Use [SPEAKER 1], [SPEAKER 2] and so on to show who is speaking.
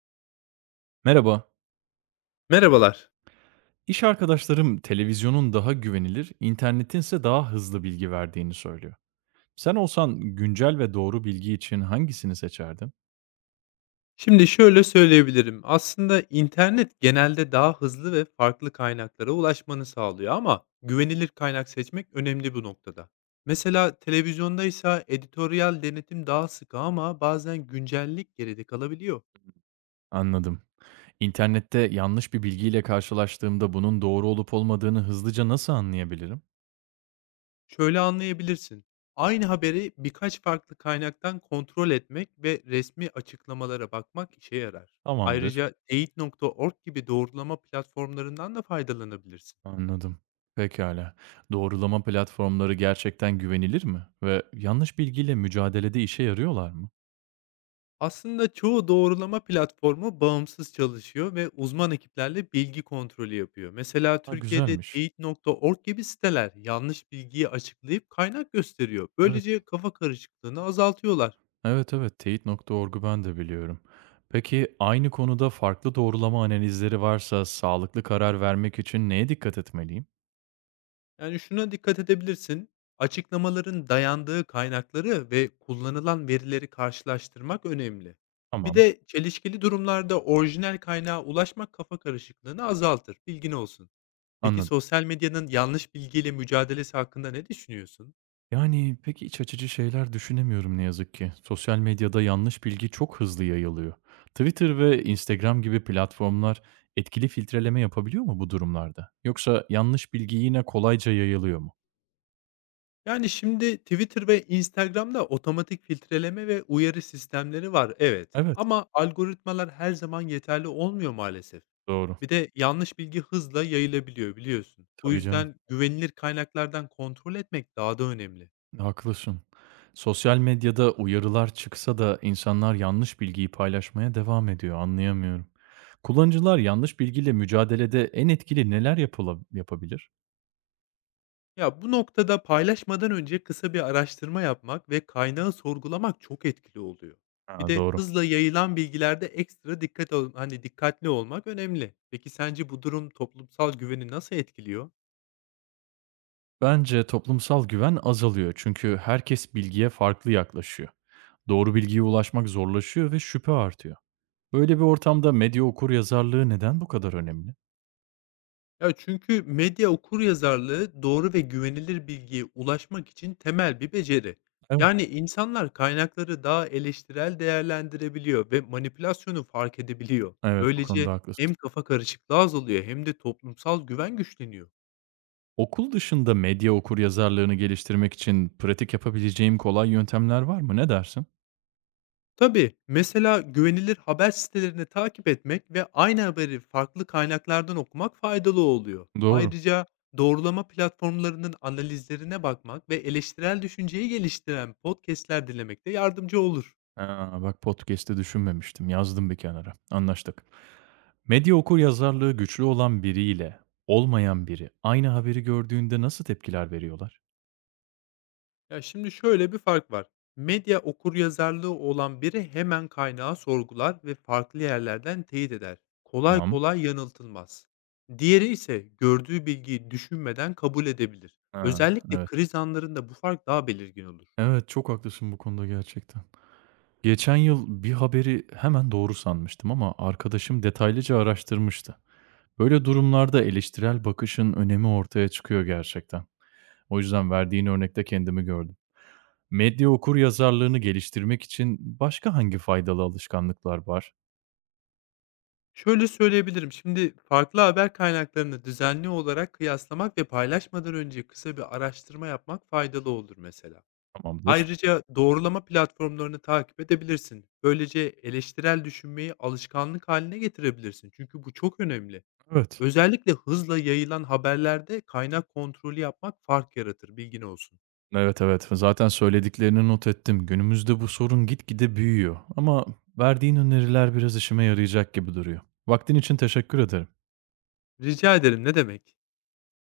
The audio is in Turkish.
[SPEAKER 1] Merhaba.
[SPEAKER 2] Merhabalar.
[SPEAKER 1] İş arkadaşlarım televizyonun daha güvenilir, internetinse daha hızlı bilgi verdiğini söylüyor. Sen olsan güncel ve doğru bilgi için hangisini seçerdin?
[SPEAKER 2] Şimdi şöyle söyleyebilirim. Aslında internet genelde daha hızlı ve farklı kaynaklara ulaşmanı sağlıyor ama güvenilir kaynak seçmek önemli bu noktada. Mesela televizyondaysa editoryal denetim daha sıkı ama bazen güncellik geride kalabiliyor.
[SPEAKER 1] Anladım. İnternette yanlış bir bilgiyle karşılaştığımda bunun doğru olup olmadığını hızlıca nasıl anlayabilirim?
[SPEAKER 2] Şöyle anlayabilirsin. Aynı haberi birkaç farklı kaynaktan kontrol etmek ve resmi açıklamalara bakmak işe yarar.
[SPEAKER 1] Tamamdır.
[SPEAKER 2] Ayrıca teyit.org gibi doğrulama platformlarından da faydalanabilirsin.
[SPEAKER 1] Anladım. Pekala. Doğrulama platformları gerçekten güvenilir mi? Ve yanlış bilgiyle mücadelede işe yarıyorlar mı?
[SPEAKER 2] Aslında çoğu doğrulama platformu bağımsız çalışıyor ve uzman ekiplerle bilgi kontrolü yapıyor. Mesela
[SPEAKER 1] Ha,
[SPEAKER 2] Türkiye'de
[SPEAKER 1] güzelmiş.
[SPEAKER 2] teyit.org gibi siteler yanlış bilgiyi açıklayıp kaynak gösteriyor.
[SPEAKER 1] Evet.
[SPEAKER 2] Böylece kafa karışıklığını azaltıyorlar.
[SPEAKER 1] Evet, evet. Teyit nokta orgu ben de biliyorum. Peki aynı konuda farklı doğrulama analizleri varsa sağlıklı karar vermek için neye dikkat etmeliyim?
[SPEAKER 2] Yani şuna dikkat edebilirsin. Açıklamaların dayandığı kaynakları ve kullanılan verileri karşılaştırmak önemli. Bir
[SPEAKER 1] Tamam,
[SPEAKER 2] de çelişkili durumlarda orijinal kaynağa ulaşmak kafa karışıklığını azaltır. Bilgin olsun. Peki
[SPEAKER 1] anladım.
[SPEAKER 2] sosyal medyanın yanlış bilgiyle mücadelesi hakkında ne düşünüyorsun?
[SPEAKER 1] Yani peki iç açıcı şeyler düşünemiyorum ne yazık ki. Sosyal medyada yanlış bilgi çok hızlı yayılıyor. Twitter ve Instagram gibi platformlar etkili filtreleme yapabiliyor mu bu durumlarda? Yoksa yanlış bilgi yine kolayca yayılıyor mu?
[SPEAKER 2] Yani şimdi Twitter ve Instagram'da otomatik filtreleme ve uyarı sistemleri var, evet.
[SPEAKER 1] Evet,
[SPEAKER 2] Ama algoritmalar her zaman yeterli olmuyor maalesef.
[SPEAKER 1] doğru.
[SPEAKER 2] Bir de yanlış bilgi hızla yayılabiliyor biliyorsun. Bu
[SPEAKER 1] Tabii canım.
[SPEAKER 2] yüzden güvenilir kaynaklardan kontrol etmek daha da önemli.
[SPEAKER 1] Haklısın. Sosyal medyada uyarılar çıksa da insanlar yanlış bilgiyi paylaşmaya devam ediyor. Anlayamıyorum. Kullanıcılar yanlış bilgiyle mücadelede en etkili neler yapabilir?
[SPEAKER 2] Ya, bu noktada paylaşmadan önce kısa bir araştırma yapmak ve kaynağı sorgulamak çok etkili oluyor. Bir
[SPEAKER 1] Ha,
[SPEAKER 2] de
[SPEAKER 1] doğru.
[SPEAKER 2] hızla yayılan bilgilerde ekstra dikkat ol hani, dikkatli olmak önemli. Peki sence bu durum toplumsal güveni nasıl etkiliyor?
[SPEAKER 1] Bence toplumsal güven azalıyor çünkü herkes bilgiye farklı yaklaşıyor. Doğru bilgiye ulaşmak zorlaşıyor ve şüphe artıyor. Böyle bir ortamda medya okur yazarlığı neden bu kadar önemli?
[SPEAKER 2] Ya, çünkü medya okuryazarlığı doğru ve güvenilir bilgiye ulaşmak için temel bir beceri.
[SPEAKER 1] Evet.
[SPEAKER 2] Yani insanlar kaynakları daha eleştirel değerlendirebiliyor ve manipülasyonu fark edebiliyor.
[SPEAKER 1] Evet, bu
[SPEAKER 2] Böylece
[SPEAKER 1] konuda
[SPEAKER 2] hem
[SPEAKER 1] haklısın.
[SPEAKER 2] kafa karışıklığı azalıyor hem de toplumsal güven güçleniyor.
[SPEAKER 1] Okul dışında medya okuryazarlığını geliştirmek için pratik yapabileceğim kolay yöntemler var mı? Ne dersin?
[SPEAKER 2] Tabii, mesela güvenilir haber sitelerini takip etmek ve aynı haberi farklı kaynaklardan okumak faydalı oluyor.
[SPEAKER 1] Doğru.
[SPEAKER 2] Ayrıca doğrulama platformlarının analizlerine bakmak ve eleştirel düşünceyi geliştiren podcastler dinlemek de yardımcı olur.
[SPEAKER 1] Ha, bak podcast'te düşünmemiştim. Yazdım bir kenara. Anlaştık. Medya okuryazarlığı güçlü olan biriyle olmayan biri aynı haberi gördüğünde nasıl tepkiler veriyorlar?
[SPEAKER 2] Ya, şimdi şöyle bir fark var. Medya okuryazarlığı olan biri hemen kaynağı sorgular ve farklı yerlerden teyit eder. Kolay
[SPEAKER 1] Tamam.
[SPEAKER 2] kolay yanıltılmaz. Diğeri ise gördüğü bilgiyi düşünmeden kabul edebilir.
[SPEAKER 1] Ha,
[SPEAKER 2] Özellikle
[SPEAKER 1] evet.
[SPEAKER 2] kriz anlarında bu fark daha belirgin olur.
[SPEAKER 1] Evet, çok haklısın bu konuda gerçekten. Geçen yıl bir haberi hemen doğru sanmıştım ama arkadaşım detaylıca araştırmıştı. Böyle durumlarda eleştirel bakışın önemi ortaya çıkıyor gerçekten. O yüzden verdiğin örnekte kendimi gördüm. Medya okur yazarlığını geliştirmek için başka hangi faydalı alışkanlıklar var?
[SPEAKER 2] Şöyle söyleyebilirim. Şimdi farklı haber kaynaklarını düzenli olarak kıyaslamak ve paylaşmadan önce kısa bir araştırma yapmak faydalı olur mesela.
[SPEAKER 1] Tamamdır.
[SPEAKER 2] Ayrıca doğrulama platformlarını takip edebilirsin. Böylece eleştirel düşünmeyi alışkanlık haline getirebilirsin. Çünkü bu çok önemli.
[SPEAKER 1] Evet.
[SPEAKER 2] Özellikle hızla yayılan haberlerde kaynak kontrolü yapmak fark yaratır, bilgin olsun.
[SPEAKER 1] Evet, evet. Zaten söylediklerini not ettim. Günümüzde bu sorun gitgide büyüyor ama verdiğin öneriler biraz işime yarayacak gibi duruyor. Vaktin için teşekkür ederim.
[SPEAKER 2] Rica ederim, ne demek.